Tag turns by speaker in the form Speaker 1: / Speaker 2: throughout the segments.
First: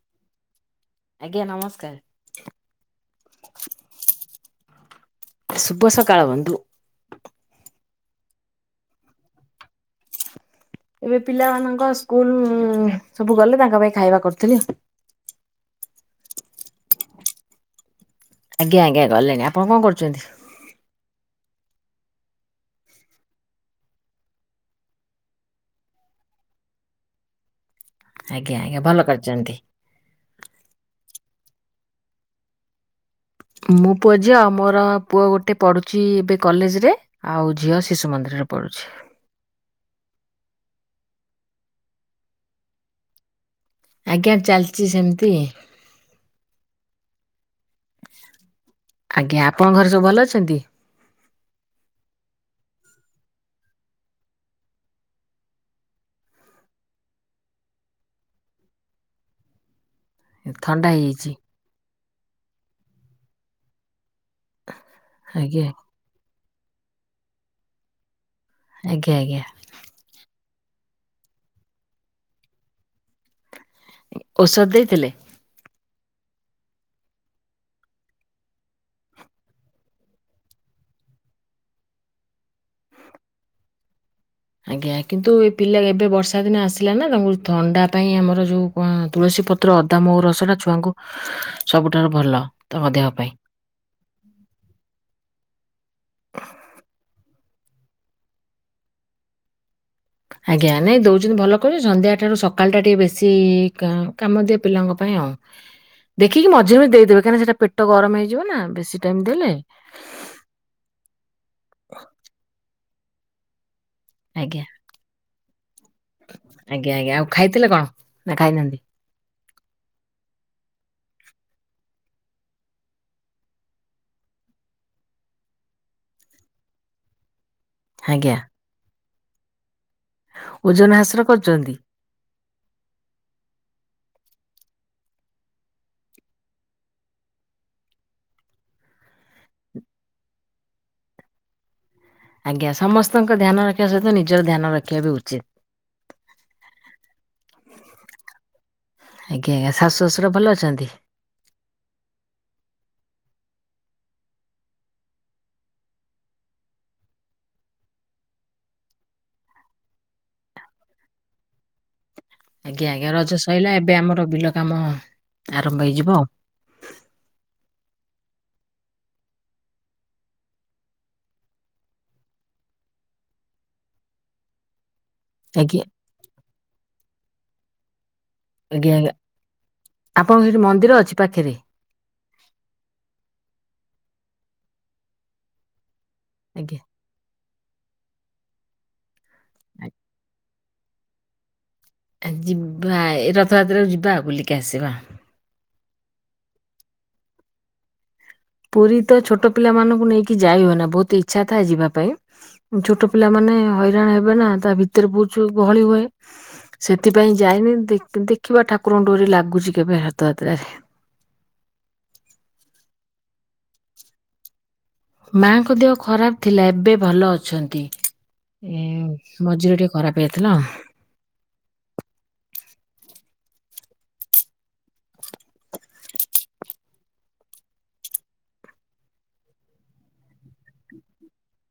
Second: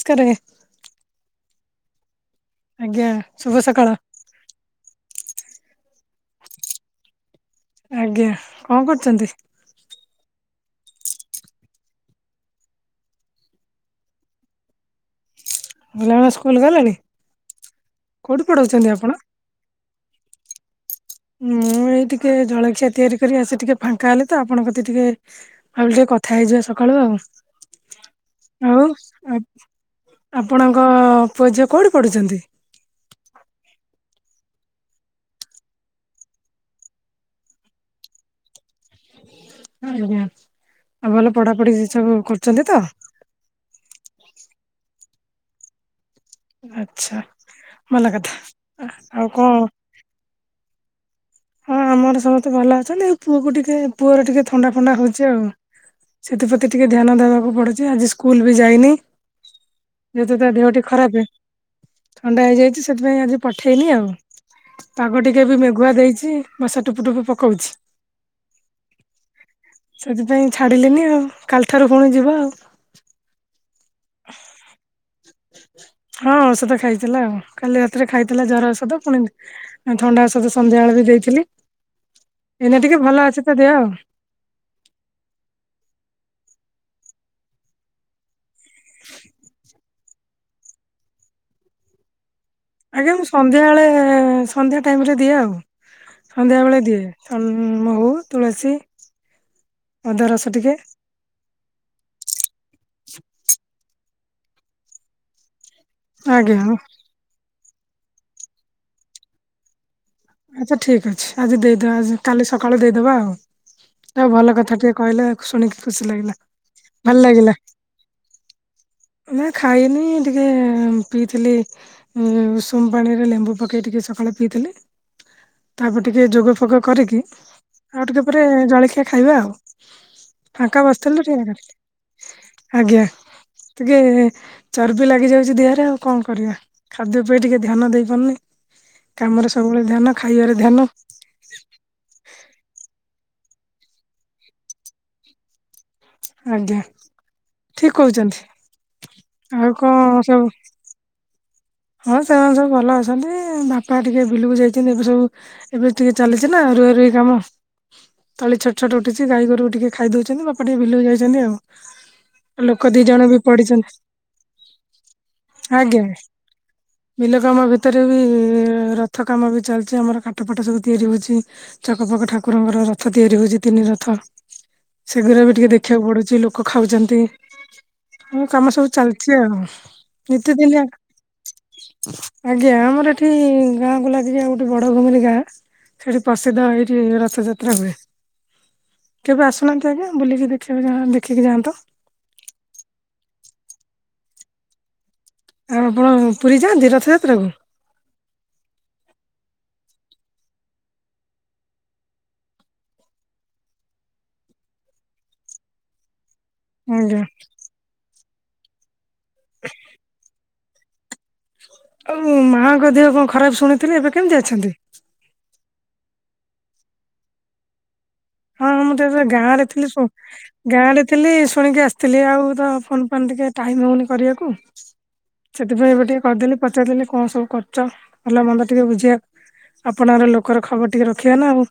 Speaker 1: ସ୍କାରେ
Speaker 2: ଆଜ୍ଞା ନମସ୍କାର।
Speaker 1: ଆଜ୍ଞା ଶୁଭ ସକାଳ।
Speaker 2: ଶୁଭ ସକାଳ ବନ୍ଧୁ।
Speaker 1: ଆଜ୍ଞା କଁ କରୁଛନ୍ତି?
Speaker 2: ଏବେ ପିଲାମାନଙ୍କ ସ୍କୁଲ ଉ ସବୁ ଗଲେ ତାଙ୍କ ପାଇଁ ଖାଇବା କରୁଥିଲି।
Speaker 1: ପିଲାମାନେ ସ୍କୁଲ ଗଲେଣି? କୋଉଠି
Speaker 2: ଆଜ୍ଞା
Speaker 1: ପଢଉଛନ୍ତି
Speaker 2: ଆଜ୍ଞା
Speaker 1: ଆପଣ?
Speaker 2: ଗଲେଣି, ଆପଣ କଣ କରୁଛନ୍ତି?
Speaker 1: ମୁଁ ଏଇ ଟିକେ ଜଳଖିଆ ତିଆରି କରି ଆସି ଟିକେ ଫାଙ୍କା ହେଲି ତ, ଆପଣଙ୍କ କତି ଟିକେ ଭାବିଲି ଟିକେ କଥା ହେଇଯିବା ସକାଳୁ
Speaker 2: ଆଜ୍ଞା
Speaker 1: ଆଉ।
Speaker 2: ଆଜ୍ଞା
Speaker 1: ଆଉ
Speaker 2: ଭଲ
Speaker 1: ଆ
Speaker 2: କରିଛନ୍ତି।
Speaker 1: ଆପଣଙ୍କ ପୁଅ ଝିଅ କୋଉଠି ପଢୁଛନ୍ତି?
Speaker 2: ମୋ ପୁଅ, ଝିଅ ଆ ମୋର ପୁଅ ଗୋଟେ ପଢ଼ୁଛି ଏବେ କଲେଜରେ। ଆଉ ଝିଅ ଶିଶୁ ମନ୍ଦିରରେ ପଢୁଛି।
Speaker 1: ଆଜ୍ଞା ଆଉ ଭଲ ପଢାପଢି ସେସବୁ କରୁଛନ୍ତି ତ?
Speaker 2: ଆଜ୍ଞା ଚାଲ୍ଚି ସେମିତି।
Speaker 1: ଆଛା ଭଲ କଥା, ଆଉ କଁ?
Speaker 2: ସ ଭଲ ଅଛନ୍ତି?
Speaker 1: ହଁ ଆମର ସମସ୍ତେ ଭଲ ଅଛନ୍ତି, ଏଇ ପୁଅକୁ ଟିକେ ପୁଅର ଟିକେ ଥଣ୍ଡା, ଫଣ୍ଡା ହଉଛି ଆଉ। ସେଥିପ୍ରତି ଟିକେ ଧ୍ୟାନ ଦେବାକୁ ପଡୁଛି, ଆଜି ସ୍କୁଲ ବି ଯାଇନି। ଯେହେତୁ ତା ଦେହଟି
Speaker 2: ଥଣ୍ଡା
Speaker 1: ଖରାପେ,
Speaker 2: ହେଇଯାଇଛି।
Speaker 1: ଥଣ୍ଡା ହେଇଯାଇଛି ସେଥିପାଇଁ ଆଜି ପଠେଇନି ଆଉ। ପାଗ ଟିକେ ବି
Speaker 2: ଆଜ୍ଞା
Speaker 1: ମେଘୁଆ ଦେଇଛି, ବଶା ଟୁପୁ, ଟୁପୁ ପକଉଛି।
Speaker 2: ଆଗ୍ୟା, ଆଗ୍ୟା।
Speaker 1: ସେଥିପାଇଁ ଛାଡ଼ିଲିନି ଆଉ, କାଲିଠାରୁ ପୁଣି ଯିବ ଆଉ।
Speaker 2: ଉ ଔଷଧ ଦେଇଥିଲେ?
Speaker 1: ହଁ ଔଷଧ ଖାଇଥିଲା ଆଉ କାଲି ରାତିରେ ଖାଇଥିଲା ଜର ଔଷଧ ପୁଣି ଥଣ୍ଡା ଓଷଦ ସନ୍ଧ୍ୟାବେଳେ ବି ଦେଇଥିଲି। ଏଇନା ଟିକେ ଭଲ ଅଛି ତ ଦେହ ଆଉ।
Speaker 2: ଆଜ୍ଞା, କିନ୍ତୁ ଏ ପିଲା ଏବେ ବର୍ଷା ଦିନ ଆସିଲା ନା ତାଙ୍କୁ ଥଣ୍ଡା ପାଇଁ ଆମର ଯୋଉ ହ ତୁଳସୀ ପତ୍ର, ଅଦା, ମହୁ ରସଟା ଛୁଆଙ୍କୁ ସବୁଠାରୁ ଭଲ। ତାଙ୍କ ଦେହ
Speaker 1: ଆଜ୍ଞା ମୁଁ
Speaker 2: ପାଇଁ।
Speaker 1: ସନ୍ଧ୍ୟାବେଳେ ସନ୍ଧ୍ୟା ଟାଇମରେ ଦିଏ ଆଉ। ସନ୍ଧ୍ୟାବେେଳେ ଦିଏ ଥ ମହୁ, ତୁଳସୀ ଅଦା ରସ ଟିକେ
Speaker 2: ଆଜ୍ଞା ନାଇଁ ଦଉଛନ୍ତି ଭଲ କ ସନ୍ଧ୍ୟାରୁ ସକାଳ ଟା ଟିକେ ବେଶୀ କାମ ଦିଏ ପିଲାଙ୍କ ପାଇଁ ଆଉ। ଦେଖିକି
Speaker 1: ଆଜ୍ଞା
Speaker 2: ମଝିରେ ମଝି ଦେଇଦେବେ କାହିଁକନା ସେଇଟାେଟ ଗରମ ହେଇଯିବ ନା ବେଶୀ ଟାଇମ ଦେଲେ।
Speaker 1: ଆଛା ଠିକ ଅଛି ଆଜି ଦେଇଦବା ଆଜି କାଲି ସକାଳୁ ଦେଇଦବା ଆଉ। ଆଉ ଭଲ
Speaker 2: ଆଜ୍ଞା
Speaker 1: କଥା ଟିଏ କହିଲେ। ଶୁଣିକି ଖୁସି ଲାଗିଲା
Speaker 2: ଆଜ୍ଞା ଆଜ୍ଞା ଆଉ
Speaker 1: ଭଲ ଲାଗିଲା।
Speaker 2: ଖାଇଥିଲେ କଣ ନା ଖାଇନାହାନ୍ତି?
Speaker 1: ନା ଖାଇନି ଟିକେ ପିଇଥିଲି ଉ ଉଷୁମ ପାଣି ରେ ଲେମ୍ବୁ ପକେଇ ଟିକେ ସକାଳେ ପିଇଥିଲି। ତାପରେ ଟିକେ ଯୋଗ ଫୋଗ କରିକି ଆଉ ଟିକେ
Speaker 2: ଆଜ୍ଞା
Speaker 1: ପରେ ଜଳଖିଆ ଖାଇବା ଆଉ। ଫାଙ୍କା
Speaker 2: ଓଜନ ହ୍ରାସ
Speaker 1: ବସିଥିଲି ଟିକେ
Speaker 2: କରୁଛନ୍ତି।
Speaker 1: ଆଜ୍ଞା। ଟିକେ ଚର୍ବି ଲାଗିଯାଉଛି ଦେହରେ ଆଉ କଣ କରିବା। ଖାଦ୍ୟପେୟ ଟିକେ ଧ୍ୟାନ ଦେଇ ପାରୁନି କାମରେ ସବୁବେଳେ ଧ୍ୟାନ ଖାଇବାରେ ଧ୍ୟାନ।
Speaker 2: ଆଜ୍ଞା ସମସ୍ତଙ୍କ ଧ୍ୟାନ ରଖିବା ସହିତ ନିଜର ଧ୍ୟାନ ରଖିବା ବି ଉଚିତ।
Speaker 1: ଆଜ୍ଞା ଠିକ କହୁଛନ୍ତି।
Speaker 2: ଆଜ୍ଞା
Speaker 1: ଆଉ
Speaker 2: ଆଜ୍ଞା ଶାଶୁ
Speaker 1: କଣ
Speaker 2: ଶଶୁର
Speaker 1: ସବୁ
Speaker 2: ଭଲ ଅଛନ୍ତି?
Speaker 1: ହଁ ସେମାନେ ସବୁ ଭଲ ଅଛନ୍ତି ବାପା ଟିକେ ବିଲକୁ ଯାଇଛନ୍ତି ଏବେ ସବୁ ଏବେ ଟିକେ ଚାଲିଛି ନା ରୁଆ ରୁଇ କାମ। ତଳି ଛୋଟ ଛୋଟ ଉଠଛି ଗାଈଗୋରୁ ଟିକେ ଖାଇଦେଉଛନ୍ତି ବାପା ଟିକେ ବିଲକୁ ଯାଇଛନ୍ତି ଆଉ। ଲୋକ
Speaker 2: ଆଜ୍ଞା
Speaker 1: ଦି
Speaker 2: ଆଜ୍ଞା
Speaker 1: ଜଣ ବି
Speaker 2: ରଜ ସରିଲା
Speaker 1: ପଡିଛନ୍ତି
Speaker 2: ଏବେ ଆମର ବିଲ କାମ ଆରମ୍ଭ
Speaker 1: ଆଜ୍ଞା।
Speaker 2: ହେଇଯିବ ଆଉ।
Speaker 1: ବିଲ କାମ ଭିତରେ ବି ରଥ କାମ ବି ଚାଲିଛି ଆମର କାଠ ଫାଠ ସବୁ ତିଆରି ହେଉଛି। ଚକ ପକ ଠାକୁରଙ୍କର ରଥ ତିଆରି ହଉଛି ତିନି ରଥ। ସେଗୁଡ଼ା ବି ଟିକେ
Speaker 2: ଆଜ୍ଞା
Speaker 1: ଦେଖିବାକୁ ପଡୁଛି ଲୋକ ଖାଉଛନ୍ତି। ମୋ କାମ
Speaker 2: ଆଜ୍ଞା
Speaker 1: ସବୁ
Speaker 2: ଆଜ୍ଞା
Speaker 1: ଚାଲିଛି ଆଉ
Speaker 2: ଆପଣଙ୍କ ସେଠି
Speaker 1: ଏତେ ଦିନ
Speaker 2: ମନ୍ଦିର ଅଛି ପାଖରେ।
Speaker 1: ଆଜ୍ଞା ଆମର ଏଠି ଗାଁକୁ ଲାଗିଚି ଆଉ ଗୋଟେ ବଡ ଘୁମିରି ଗାଁ। ସେଠି ପ୍ରସିଦ୍ଧ
Speaker 2: ଆଜ୍ଞା
Speaker 1: ଏଇଠି ରଥଯାତ୍ରା ହୁଏ। କେବେ ଆସୁନାହାନ୍ତି ଆଜ୍ଞା ବୁଲିକି ଦେଖିବା ଦେଖିକି ଯାଆନ୍ତ।
Speaker 2: ଯିବା ଏ ରଥଯାତ୍ରାକୁ ଯିବା ଆଉ ବୁଲିକି ଆସିବା।
Speaker 1: ଆଉ ଆପଣ ପୁରୀ ଯାଆନ୍ତି ରଥଯାତ୍ରାକୁ?
Speaker 2: ପୁରୀ ତ ଛୋଟ ପିଲାମାନଙ୍କୁ ନେଇକି ଯାଇ ହୁଏନା ବହୁତ ଇଛା ଥାଏ ଯିବାପାଇଁ। ଛୋଟ ପିଲାମାନେ ହଇରାଣ ହେବେ ନା ତା ଭିତରେ ବୁ ଛୁ ଗହଳି ହୁଏ।
Speaker 1: ଆଜ୍ଞା।
Speaker 2: ସେଥିପାଇଁ ଯାଇନି ଦେଖି ଦେଖିବା ଡୋରି କେବେ ରଥଯାତ୍ରାରେ।
Speaker 1: ଆଉ ମୁଁ ମାଆଙ୍କ ଦେହ କଣ ଖରାପ ଶୁଣିଥିଲି ଏବେ କେମିତି ଅଛନ୍ତି?
Speaker 2: ମାଆଙ୍କ ଦେହ ଖରାପ ଥିଲା ଏବେ ଭଲ ଅଛନ୍ତି।
Speaker 1: ହଁ
Speaker 2: ଏ
Speaker 1: ମୁଁ ତ ଏବେ ଗାଁ ରେ
Speaker 2: ମଝିରେ ଟିକେ
Speaker 1: ଥିଲି
Speaker 2: ଖରାପ ହେଇଯାଇଥିଲା ଆଉ।
Speaker 1: ସବୁ ଗାଁରେ ଥିଲି ଶୁଣିକି ଆସିଥିଲି ଆଉ ତ ଫୋନ ଫାନ୍ ଟିକେ ଟାଇମ ହଉନି କରିବାକୁ। ସେଥିପାଇଁ ଏବେ ଟିକେ କରିଦେଲି ପଚାରଦେଲି କଣ ସବୁ କରୁଛ ଭଲ ମନ୍ଦ ଟିକେ ବୁଝିବାକୁ। ଆପଣାର ଲୋକର ଖବର ଟିକେ ରଖିବା ନା ଆଉ।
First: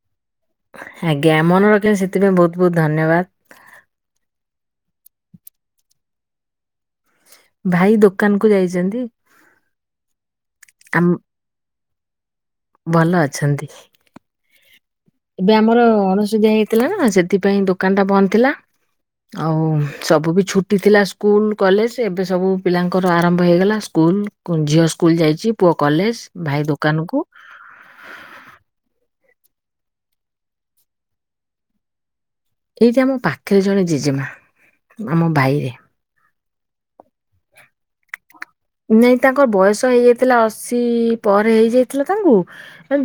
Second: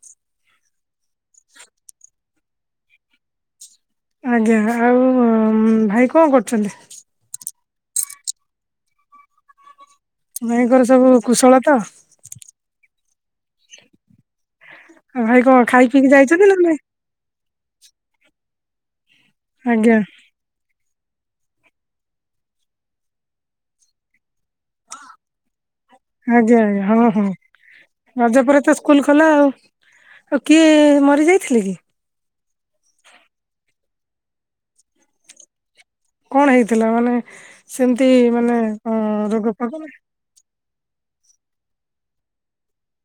Speaker 2: ଆଜ୍ଞା ମନେ ରଖିଲେ ସେଥିପାଇଁ ବହୁତ ବହୁତ ଧନ୍ୟବାଦ।
Speaker 1: ଆଜ୍ଞା ଆଉ ଭାଇ କଣ କରୁଛନ୍ତି?
Speaker 2: ଭାଇ ଦୋକାନ କୁ ଯାଇଛନ୍ତି।
Speaker 1: ଭାଇଙ୍କର
Speaker 2: ଆମ
Speaker 1: ସବୁ କୁଶଳ ତ?
Speaker 2: ଭଲ ଅଛନ୍ତି।
Speaker 1: ଆଉ ଭାଇ
Speaker 2: ଏବେ
Speaker 1: କଣ
Speaker 2: ଆମର
Speaker 1: ଖାଇ ପିଇକି ଯାଇଛନ୍ତି
Speaker 2: ଅଣସୁଧିଆ
Speaker 1: ନାଇଁ?
Speaker 2: ହେଇଥିଲା ନା ସେ ସେଥିପାଇଁ ଦୋକାନ ଟା ବନ୍ଦ ଥିଲା ଆଉ
Speaker 1: ଆଜ୍ଞା
Speaker 2: ସବୁ ବି ଛୁ ଏଠି ଥିଲା ସ୍କୁଲ କଲେଜ ଏବେ ସବୁ ପିଲାଙ୍କର ଆରମ୍ଭ ହୋଇଗଲା ସ୍କୁଲ୍ କୁ ଝିଅ ସ୍କୁଲ ଯାଇଛି ପୁଅ କଲେଜ
Speaker 1: ଆଜ୍ଞା
Speaker 2: ଭାଇ
Speaker 1: ଆଜ୍ଞା ହଁ ହଁ
Speaker 2: ଦୋକାନକୁ।
Speaker 1: ରଜ ପରେ ତ ସ୍କୁଲ ଖୋଲା ଆଉ ଆଉ କିଏ ମରି ଯାଇଥିଲେ କି?
Speaker 2: ଏଇଠି ଆମ ପାଖରେ ଜଣେ ଜେଜେମା ଆମ ଭାଇରେ।
Speaker 1: କଣ ହେଇଥିଲା ମାନେ ସେମିତି ମାନେ ରୋଗ ଫଗୋ।
Speaker 2: ଥିଲା ଅଶୀ ପରେ ହେଇଯାଇଥିଲା ତାଙ୍କୁ।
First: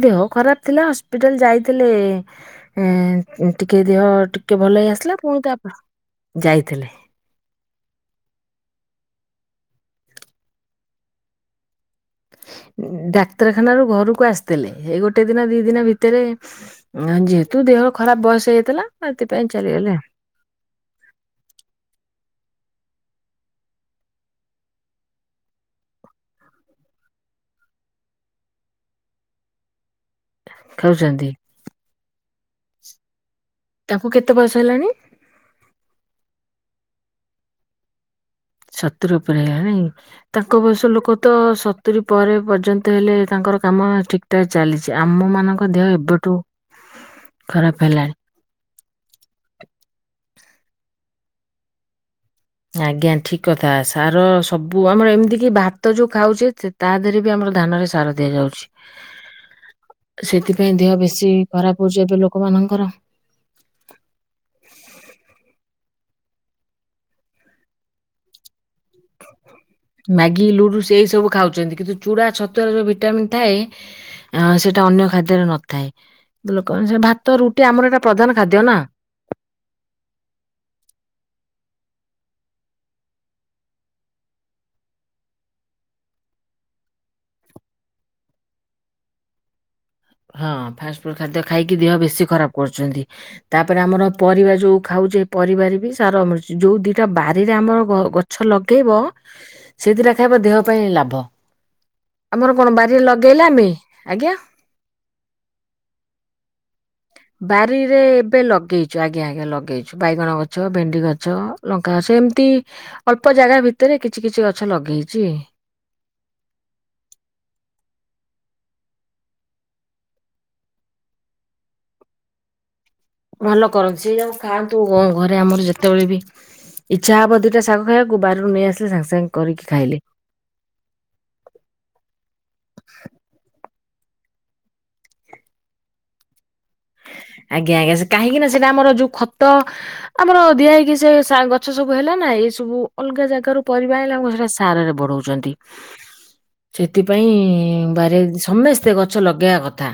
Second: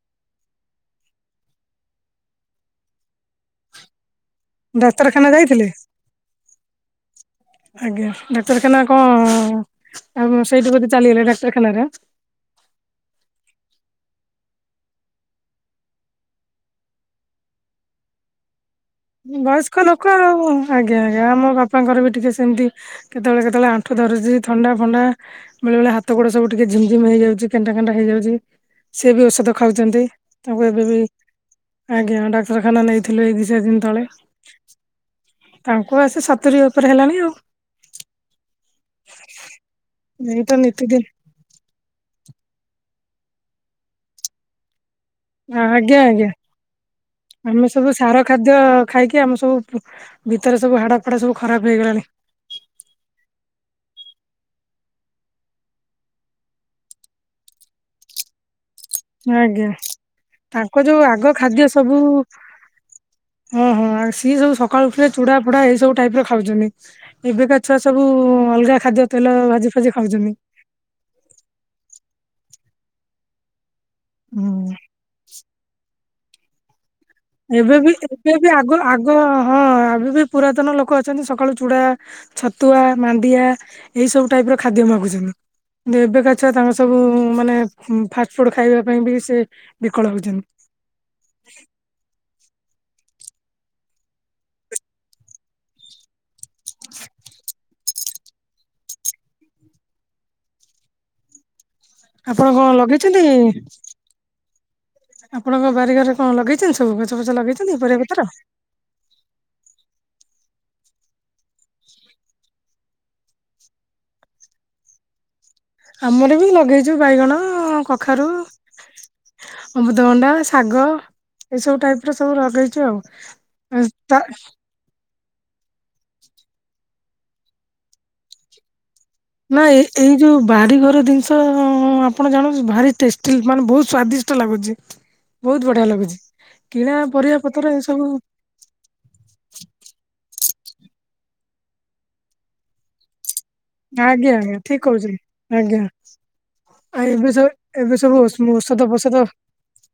Speaker 2: ଦେହ ଖରାପ ଥିଲା ହସ୍ପିଟାଲ ଯାଇଥିଲେ ଏ ଟିକେ ଦେହ। ଟିକେ ଭଲ ହେଇ ଆସିଲା
Speaker 1: ଡାକ୍ତରଖାନା
Speaker 2: ପୁଣି ତ
Speaker 1: ଯାଇଥିଲେ?
Speaker 2: ଯାଇଥିଲେ।
Speaker 1: ଆଜ୍ଞା ଡାକ୍ତରଖାନା କ ଆଉ ସେଇଠୁ କି ଚାଲିଗଲା ଡାକ୍ତରଖାନାରେ?
Speaker 2: ଡାକ୍ତରଖାନ ରୁ ଘରକୁ ଆସିଥିଲେ ଏଇ ଗୋଟେ ଦିନ ଦି ଦିନ ଭିତରେ। ଯେହେତୁ ଦେହର ଖରାପ ବୟସ ହେଇଥିଲା।
Speaker 1: ବୟସ୍କ ଲୋକ ଆଉ। ଆଜ୍ଞା ଆଜ୍ଞା ଆମ ବାପାଙ୍କର ବି ଟିକିଏ ସେମିତି କେତେବେଳେ କେତେବେଳେ ଆଣ୍ଠୁ ଧରିଛି ଥଣ୍ଡା ଫଣ୍ଡା। ବେଳେ ବେଳେ ହାତ ଗୋଡ ସବୁ ଟିକେ ଝିମ୍ ଝିମ୍ ହେଇଯାଉଛି କେଣ୍ଟା କେଣ୍ଟା ହେଇଯାଉଛି ସିଏ ବି ଔଷଧ ଖାଉଛନ୍ତି। ତାଙ୍କୁ ଏବେ ବି
Speaker 2: ଖାଉଛନ୍ତି
Speaker 1: ଆଜ୍ଞା ଡାକ୍ତରଖାନା ନେଇଥିଲୁ ଏଇ ଦି ଚାର ଦିନି ତଳେ।
Speaker 2: ତାଙ୍କୁ କେତେ ବୟସ ହେଲାଣି
Speaker 1: ତାଙ୍କୁ ଆସି ସତୁରି ଉପରେ ହେଲାଣି ଆଉ।
Speaker 2: ସତୁୁରୀ ଉପରେ ହେଇଗଲାଣି
Speaker 1: ଏଇତ
Speaker 2: ତାଙ୍କ ବୟସ
Speaker 1: ନିତିଦିନ
Speaker 2: ଲୋକ। ତ ସତୁୁରୀ ପରେ ପର୍ଯ୍ୟନ୍ତ ହେଲେ ତାଙ୍କର କାମ ଠିକ୍। ଟ ଚାଲିଛି ଆମ ମାନଙ୍କ ଦେହ
Speaker 1: ଆଜ୍ଞା ଆଜ୍ଞା।
Speaker 2: ଏବେଠୁ
Speaker 1: ଆମେ
Speaker 2: ଖରାପ
Speaker 1: ସବୁ ସାର
Speaker 2: ହେଲାଣି।
Speaker 1: ଖାଦ୍ୟ ଖାଇକି ଆମ ସବୁ ଭିତରେ ସବୁ ହାଡ଼ ଫଡା ସବୁ ଖରାପ ହେଇଗଲାଣି।
Speaker 2: ଆଜ୍ଞା ଠିକ କଥା ସାର ସବୁ ଆମର ଏମିତି କି ଭାତ ଯୋଉ ଖାଉଛେ। ତା ଦେହରେ ବି ଆମର ଧାନରେ ସାର ଦିଆଯାଉଛି।
Speaker 1: ଆଜ୍ଞା ତାଙ୍କ
Speaker 2: ସେଥିପାଇଁ ଦେହ
Speaker 1: ଯୋଉ ଆଗ
Speaker 2: ବେଶୀ
Speaker 1: ଖାଦ୍ୟ
Speaker 2: ଖରାପ
Speaker 1: ସବୁ
Speaker 2: ହଉଛି ଏବେ ଲୋକମାନଙ୍କର।
Speaker 1: ହଁ ହଁ ଆଉ ସିଏ ସବୁ ସକାଳୁ ଉଠିଲେ ଚୁଡା ଫୋଡା ଏଇ ସବୁ ଟାଇପ ରେ ଖାଉଛନ୍ତି। ଏବେକା ଛୁଆ ସବୁ ଅଲଗା। ଖାଦ୍ୟ ତେଲ ଭାଜି ଫାଜି ଖାଉଛନ୍ତି।
Speaker 2: ମ୍ୟାଗି ଲୁଡୁ ସେ ଏଇ ସବୁ ଖାଉଛନ୍ତି। କିନ୍ତୁ ଚୂଡ଼ା ଛତୁଆରେ ଯୋଉ ଭିଟାମିନ୍ ଥାଏ
Speaker 1: ହୁଁ
Speaker 2: ସେଇଟା ଅନ୍ୟ ଖାଦ୍ୟରେ ନ ଥାଏ ଲୋକ ଭାତ ରୁଟି ଆମର ଏଟା ପ୍ରଧାନ ଖାଦ୍ୟ ନା।
Speaker 1: ହଁ ହଁ ଏବେ ବି ପୁରାତନ ଲୋକ ଅଛନ୍ତି ସକାଳୁ ଚୁଡା। ଛତୁଆ ମାଣ୍ଡିଆ ଏଇ ସବୁ ଟାଇପ ର ଖାଦ୍ୟ ମାଗୁଛନ୍ତି। ଏବେକା ଛୁଆ ତାଙ୍କ ସବୁ ମାନେ ଫାଷ୍ଟ ଫୁଡ ଖାଇବା ପାଇଁ ବି ସେ ବିକଳ ହଉଛନ୍ତି।
Speaker 2: ହଁ ଫାଷ୍ଟଫୁଡ଼୍ ଖାଦ୍ୟ ଖାଇକି ଦେହ ବେଶୀ ଖରାପ କରୁଛନ୍ତି। ତାପରେ ଆମର ପରିବା ଯୋଉ ଖାଉଛେ ପରିବାରେ ବି ସାର ମିଳଛି ଯୋଉ ଦିଟା ବାରିରେ ଆମର ଗ ଗଛ ଲଗେଇବ ସେଇଥିର ଖାଇବ ଦେହ ପାଇଁ ଲାଭ।
Speaker 1: ଆପଣ
Speaker 2: ଆମର କଣ ବାରିରେ ଲଗେଇଲେ
Speaker 1: ଲଗେଇଛନ୍ତି
Speaker 2: ଆମେ ଆଜ୍ଞା।
Speaker 1: ଆପଣଙ୍କ ବାରିଘରେ କଣ ଲଗେଇଛନ୍ତି ସବୁ ଗଛ ଫଛ ଲଗେଇଛନ୍ତି
Speaker 2: ବାରିରେ
Speaker 1: ପରିବା ପତ୍ର?
Speaker 2: ଏବେ ଲଗେଇଛୁ ଆଜ୍ଞା ଆଜ୍ଞା ଲଗେଇଛୁ ବାଇଗଣ ଗଛ ଭେଣ୍ଡି ଗଛ ଲଙ୍କା ଗଛ ଏମିତି। ଅଳ୍ପ ଜାଗା ଭିତରେ କିଛି କିଛି ଗଛ ଲଗେଇଛି।
Speaker 1: ଆମର ବି ଲଗେଇଛୁ ବାଇଗଣ କଖାରୁ। ଅମୃତ ଭଣ୍ଡା ଶାଗ ଏଇସବୁ ଟାଇପ ର ସବୁ ଲଗେଇଛୁ ଆଉ।
Speaker 2: ଭଲ କରନ୍ତୁ ସେ ଯୁ ଖାଆନ୍ତୁ ଘରେ ଆମର ଯେତେବେଳେ ବି। ଇଚ୍ଛା ହବ ଦୁଇଟ ଶାଗ ଖାଇବାକୁ ବାରାରୁରୁ ନେଇ ଆସିଲେ ସାଙ୍ଗ ସାଙ୍ଗେ। କରିକି
Speaker 1: ନାଇ
Speaker 2: ଖାଇଲେ।
Speaker 1: ଏଇ। ଯୋଉ ବାରିଘର ଜିନିଷ ଆପଣ ଜାଣନ୍ତୁ ଭାରି ଟେଷ୍ଟି ମାନେ ବହୁତ ସ୍ଵାଦିଷ୍ଟ ଲାଗୁଛି। ବହୁତ ବଢିଆ ଲାଗୁଛି। କିଣା ପରିବା ପତ୍ର
Speaker 2: ଆଜ୍ଞା
Speaker 1: ଏ
Speaker 2: ଆଜ୍ଞା ସେ
Speaker 1: ସବୁ
Speaker 2: କାହିଁକି ନା ସେଟା ଆମର ଯୋଉ ଖ ତ ଆମର ଦିଆ ହେଇକି ସେ ଗଛ ସବୁ ହେଲା ନା ଏ ସବୁ ଅଲଗା ଜାଗାରୁ ପରିବା ହେଲେ
Speaker 1: ଆଜ୍ଞା
Speaker 2: ସେଟା
Speaker 1: ଆଜ୍ଞା ଠିକ
Speaker 2: ସାରରେ
Speaker 1: କହୁଛନ୍ତି
Speaker 2: ବଢଉଛନ୍ତି।
Speaker 1: ଆଜ୍ଞା। ଆଉ ଏବେ
Speaker 2: ସେଥିପାଇଁ
Speaker 1: ସବୁ ଏବେ
Speaker 2: ବ
Speaker 1: ସବୁ ଔଷଧ
Speaker 2: ସମସ୍ତେ
Speaker 1: ଫୋଷଧ
Speaker 2: ଗଛ ଲଗେଇବା କଥା।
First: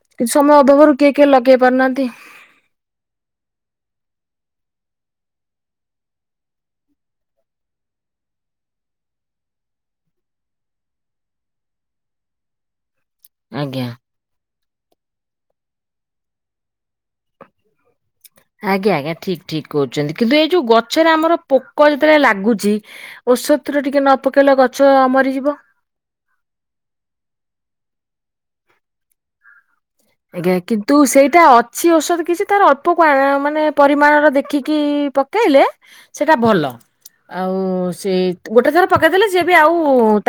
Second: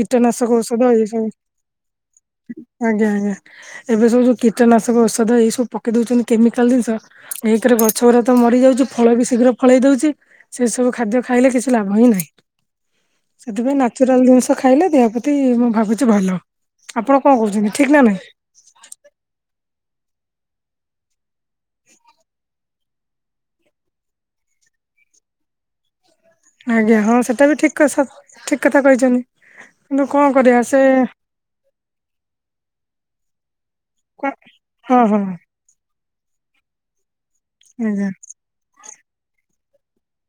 Speaker 1: କୀଟନାଶକ ଔଷଧ। ଏଇ
Speaker 2: କେହି
Speaker 1: ସବୁ
Speaker 2: ତ ଲଗେଇ ପାରୁନାହାନ୍ତି।
Speaker 1: ଆଜ୍ଞା ଆଜ୍ଞା। ଏବେ ସବୁ ଯୋଉ କୀଟନାଶକ ଔଷଧ ଏଇ ସବୁ ପକେଇ ଦଉଛନ୍ତି କେମିକାଲ ଜିନିଷ। ଏକରେ ଗଛ ଗୁଡା ତ ମରି ଯାଉଛି ଫଳ ବି ଶୀଘ୍ର ଫଳେଇ ଦଉଛି। ସେ ସବୁ ଖାଦ୍ୟ ଖାଇଲେ କିଛି ଲାଭ ହିଁ ନାହିଁ ସେଥିପାଇଁ
Speaker 2: ଆଜ୍ଞା।
Speaker 1: ନାଚୁରାଲ ଜିନିଷ। ତ ଖାଇଲେ ଦେହପତି ମୁଁ ଭାବୁଛି ଭଲ ଆପଣ କଣ କରୁଛନ୍ତି ଠିକ ନା ନାଇଁ?
Speaker 2: ଆଜ୍ଞା ଆଜ୍ଞା ଠିକ ଠିକ କରୁଛନ୍ତି କିନ୍ତୁ ଏଇ ଯୋଉ ଗଛରେ ଆମର ପୋକ ଯେତେବେଳେ ଲାଗୁଛି। ଔଷଧରେ ଟିକେ ନ ପକେଇଲେ ଗଛ ମରିଯିବ।
Speaker 1: ଆଜ୍ଞା ହଁ ସେଟା ବି ଠିକ ଠିକ କଥା କହିଛନ୍ତି। କିନ୍ତୁ କଣ
Speaker 2: ଆଜ୍ଞା
Speaker 1: କରିବା ସେ
Speaker 2: କିନ୍ତୁ ସେଇଟା ଅଛି ଔଷଧ କିଛି ତାର ଅଳ୍ପ କ୍ୱା ମାନେ ପରିମାଣର ଦେଖିକି
Speaker 1: ହଁ ହଁ
Speaker 2: ପକେଇଲେ ସେଇଟା ଭଲ ଆଉ
Speaker 1: ଆଜ୍ଞା
Speaker 2: ସେ ଗୋଟେ ଥର ପକେଇଦେଲେ ଯିଏ ବି ଆଉ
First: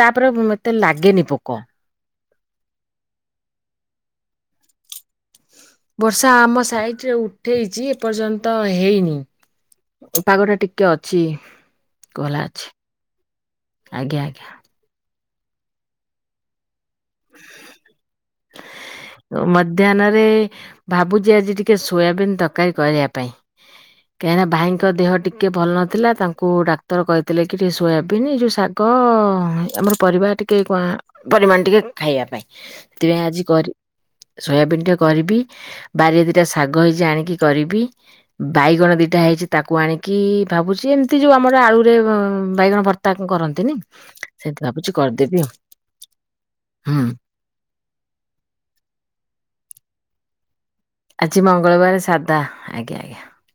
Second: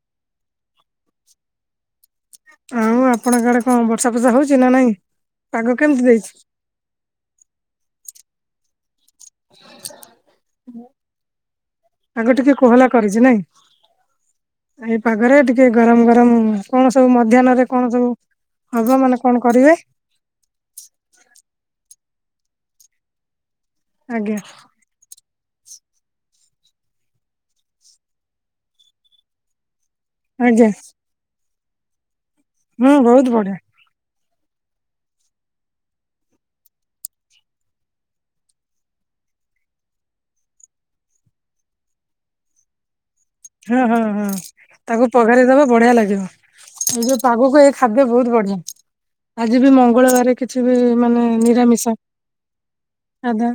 Speaker 2: ତାପରେ ମତେ ଲାଗେନି ପୋକ।
Speaker 1: ଆଉ ଆପଣଙ୍କ ଆଡେ କଣ ବର୍ଷା ଫର୍ଷା ହଉଛି ନା ନାଇଁ? ପାଗ କେମିତି ଦେଇଛି
Speaker 2: ବର୍ଷା ଆମ ସାଇଡରେ ଉଠେଇଛି ଏପର୍ଯ୍ୟନ୍ତ ହେଇନି। ପାଗ ଟା ଟିକେ ଅଛି
Speaker 1: ପାଗ
Speaker 2: କହଲା
Speaker 1: ଟିକେ
Speaker 2: ଅଛି।
Speaker 1: କୋହଲା କରିଛି ନାଇଁ?
Speaker 2: ଆଜ୍ଞା ଆଜ୍ଞା।
Speaker 1: ଏଇ ପାଗରେ ଟିକେ ଗରମ ଗରମ କଣ ସବୁ ମଧ୍ୟାହ୍ନରେ କଣ ସବୁ ହବ ମାନେ କଣ କରିବେ
Speaker 2: ମଧ୍ୟାହ୍ନରେ ଭାବୁଛି ଆଜି ଟିକେ ସୋୟାବିନ୍ ତରକାରୀ କରିବା ପାଇଁ।
Speaker 1: ଆଜ୍ଞା।
Speaker 2: ତେଣେ ଭାଇ ଦେହ ଟିକିଏ ଭଲ ନଥିଲା ତାଙ୍କୁ ଡାକ୍ତର କହିଥିଲେ କି ଟିକିେ ସୋୟାବିନ୍ ଏ ଯେଉଁ ଶାଗ ଆମର ପରିବା ଟିକେ
Speaker 1: ଆଜ୍ଞା
Speaker 2: କଣ ପରିମାଣ ଟିକେ ଖାଇବା ପାଇଁ
Speaker 1: ହୁଁ
Speaker 2: ସେଥିପାଇ
Speaker 1: ବହୁତ
Speaker 2: ଆଜି
Speaker 1: ବଢିଆ
Speaker 2: କରି ସୋୟାବିିନ ଟେ କରିବି ବାରିରେ ଦିଟା ଶାଗ ହେଇଛି ଆଣିକି କରିବି। ବାଇଗଣ ଦିଟା ହେଇଛି ତାକୁ ଆଣିକି ଭାବୁଛି ଏମିତି ଯୋଉ ଆମର ଆଳୁରେ ବାଇଗଣ ଭର୍ତ୍
Speaker 1: ହଁ ହଁ ହଁ ତାକୁ
Speaker 2: କରିଦେବି
Speaker 1: ପଘାରି
Speaker 2: ଆଉ
Speaker 1: ଦବ ବଢିଆ ଲାଗିବ।
Speaker 2: ହୁଁ
Speaker 1: ଆଗକୁ ଏ ଖାଦ୍ୟ ବହୁତ ବଢିଆ ଆଜି ବି ମଙ୍ଗଳବାର କିଛି ବି ମାନେ
Speaker 2: ଆଜି
Speaker 1: ନିରାମିଷ
Speaker 2: ମଙ୍ଗଳବାର ସାଧା ଆଜ୍ଞା ଆଜ୍ଞା
Speaker 1: ସାଧା।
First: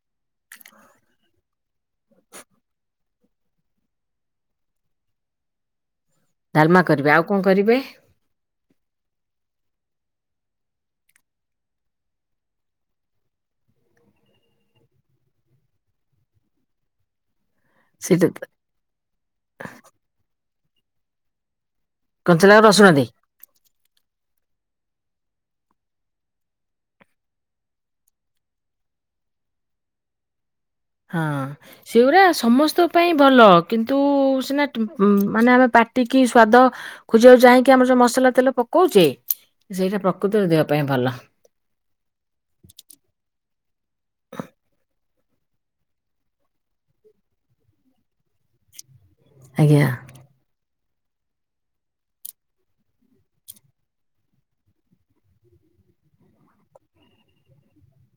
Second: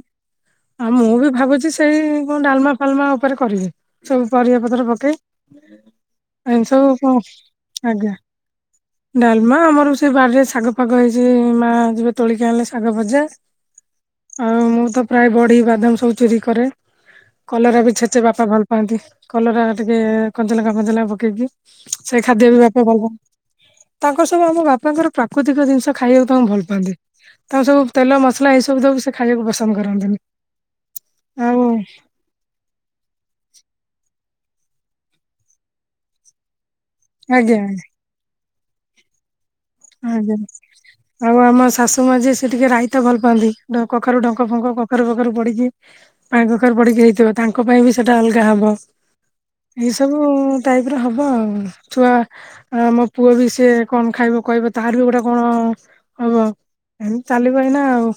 Speaker 1: ଆଉ ମୁଁ ବି ଭାବୁଛି ସେଇ କଣ ଡାଲମା ଫାଲମା ଉପରେ କରିବି ସବୁ ପରିବା ପକେଇ ଆ ଏମିତି
Speaker 2: ଡାଲମା
Speaker 1: ସବୁ
Speaker 2: କରିବେ ଆଉ କରିବେ
Speaker 1: କଣ ଆଜ୍ଞା। ଡାଲମା ଆମର ସେ ବାଡ଼ିରେ ଶାଗ ଫାଗ ହେଇଛି ମା ଯିବ ତୋଳିକା ଆଣିଲେ ଶାଗ ଭଜା। ଆଉ ମୁଁ ତ ପ୍ରାୟ ବଢି ବାଦାମ ସବୁ ଚୋରି କରେ। କଲରା ବି ଛେଚେ
Speaker 2: ସେଇଟା
Speaker 1: ବାପା ଭଲ ପାଆନ୍ତି କଲରା ଟିକେ କଞ୍ଚଲଙ୍କା ଫଞ୍ଚଲଙ୍କା ପକେଇକି। ସେ ଖାଦ୍ୟ ବି
Speaker 2: କଞ୍ଚାଲଙ୍କା
Speaker 1: ବାପା
Speaker 2: ରସୁଣ ଦେଇ
Speaker 1: ଭଲ। ତାଙ୍କ ସବୁ ଆମ ବାପାଙ୍କର ପ୍ରାକୃତିକ ଜିନିଷ ଖାଇବାକୁ ତାଙ୍କୁ ଭଲ ପାଆନ୍ତି। ତାଙ୍କୁ ସବୁ ତେଲ ମସଲା ଏଇ ସବୁ ଦବ ସେ ଖାଇବାକୁ ପସନ୍ଦ କରନ୍ତିନି।
Speaker 2: ହଁ
Speaker 1: ଆଉ
Speaker 2: ସେଗୁଡା ସମସ୍ତ ପାଇଁ ଭଲ କିନ୍ତୁ ସିନା ମାନେ ଆମେ ପାଟିକି ସ୍ଵାଦ ଖୋଜିବାକୁ
Speaker 1: ଆଜ୍ଞା
Speaker 2: ଯାଇକି
Speaker 1: ଆଜ୍ଞା
Speaker 2: ଆମର ଯୋଉ ମସଲା ତେଲ ପକଉଛେ।
Speaker 1: ଆଜ୍ଞା ଆଉ ଆମ ଶାଶୁ ମା ଯିଏ ସେ ଟିକେ ରାଇତା ଭଲ ପାଆନ୍ତି କଖାରୁ ଡଙ୍କ ଫଙ୍କ କଖାରୁ କଖାରୁ ପଡିକି। ପାଣିକଖାରୁ ପଡିକି ହେଇଥିବ ତାଙ୍କ ପାଇଁ ବି ସେଟା ଅଲଗା ହବ
Speaker 2: ଆଜ୍ଞା
Speaker 1: ଏଇ ସବୁ ଟାଇପର ହବ ଆଉ ଛୁଆ ମୋ ପୁଅ ବି ସିଏ କଣ ଖାଇବ? କହିବେ ତାର ବି ଗୋଟେ କଣ ହବ ଏମିତି ଚାଲିବ ଏଇନା ଆଉ।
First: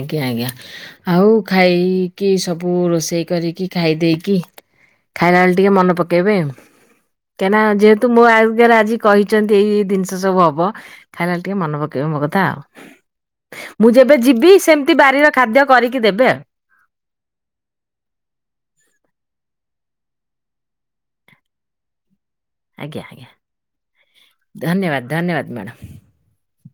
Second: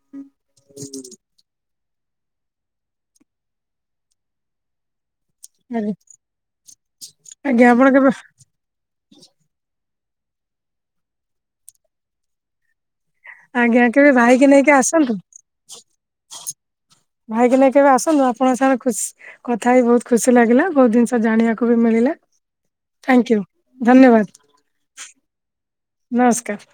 Speaker 2: ଆଜ୍ଞା ଆଜ୍ଞା ଆଉ ଖାଇକି ସବୁ ରୋଷେଇ କରିକି ଖାଇ ଦେଇକି ଖାଇଲା ବେଳେ ଟିକେ ମନେ ପକେଇବେ କାହିଁକିନା
Speaker 1: ଆଜ୍ଞା ଆପଣ
Speaker 2: ଯେହେତୁ
Speaker 1: କେବେ
Speaker 2: ମୋ [unintelligible] ଆଜି କହିଚନ୍ତି ଏଇ ଜିନିଷ ସବୁ ହବ ଖାଇଲା ବେଳେ ଟିକେ ମନେ ପକେଇବେ ମୋ କଥା ଆଉ।
Speaker 1: ଆଜ୍ଞା
Speaker 2: ମୁଁ
Speaker 1: କେବେ
Speaker 2: ଯେବେ
Speaker 1: ଭାଇକି
Speaker 2: ଯିବି
Speaker 1: ନେଇକି
Speaker 2: ସେମିତି
Speaker 1: ଆସନ୍ତୁ।
Speaker 2: ବାରିର ଖାଦ୍ୟ କରିକି ଦେବେ ଆଉ।
Speaker 1: ଭାଇକି ନେଇ କେବେ ଆସନ୍ତୁ ଆପଣ [unintelligible] ଖୁସ୍ କଥା ହେଇ ବହୁତ ଖୁସି ଲାଗିଲା ବହୁତ ଜିନିଷ ଜାଣିବାକୁ ବି ମିଳିଲା।
Speaker 2: ଆଜ୍ଞା ଆଜ୍ଞା
Speaker 1: ଥ୍ୟାଙ୍କୟୁ ଧନ୍ୟବାଦ
Speaker 2: ଧନ୍ୟବାଦ ଧନ୍ୟବାଦ ମ୍ୟାଡ଼ମ୍।
Speaker 1: ନମସ୍କାର।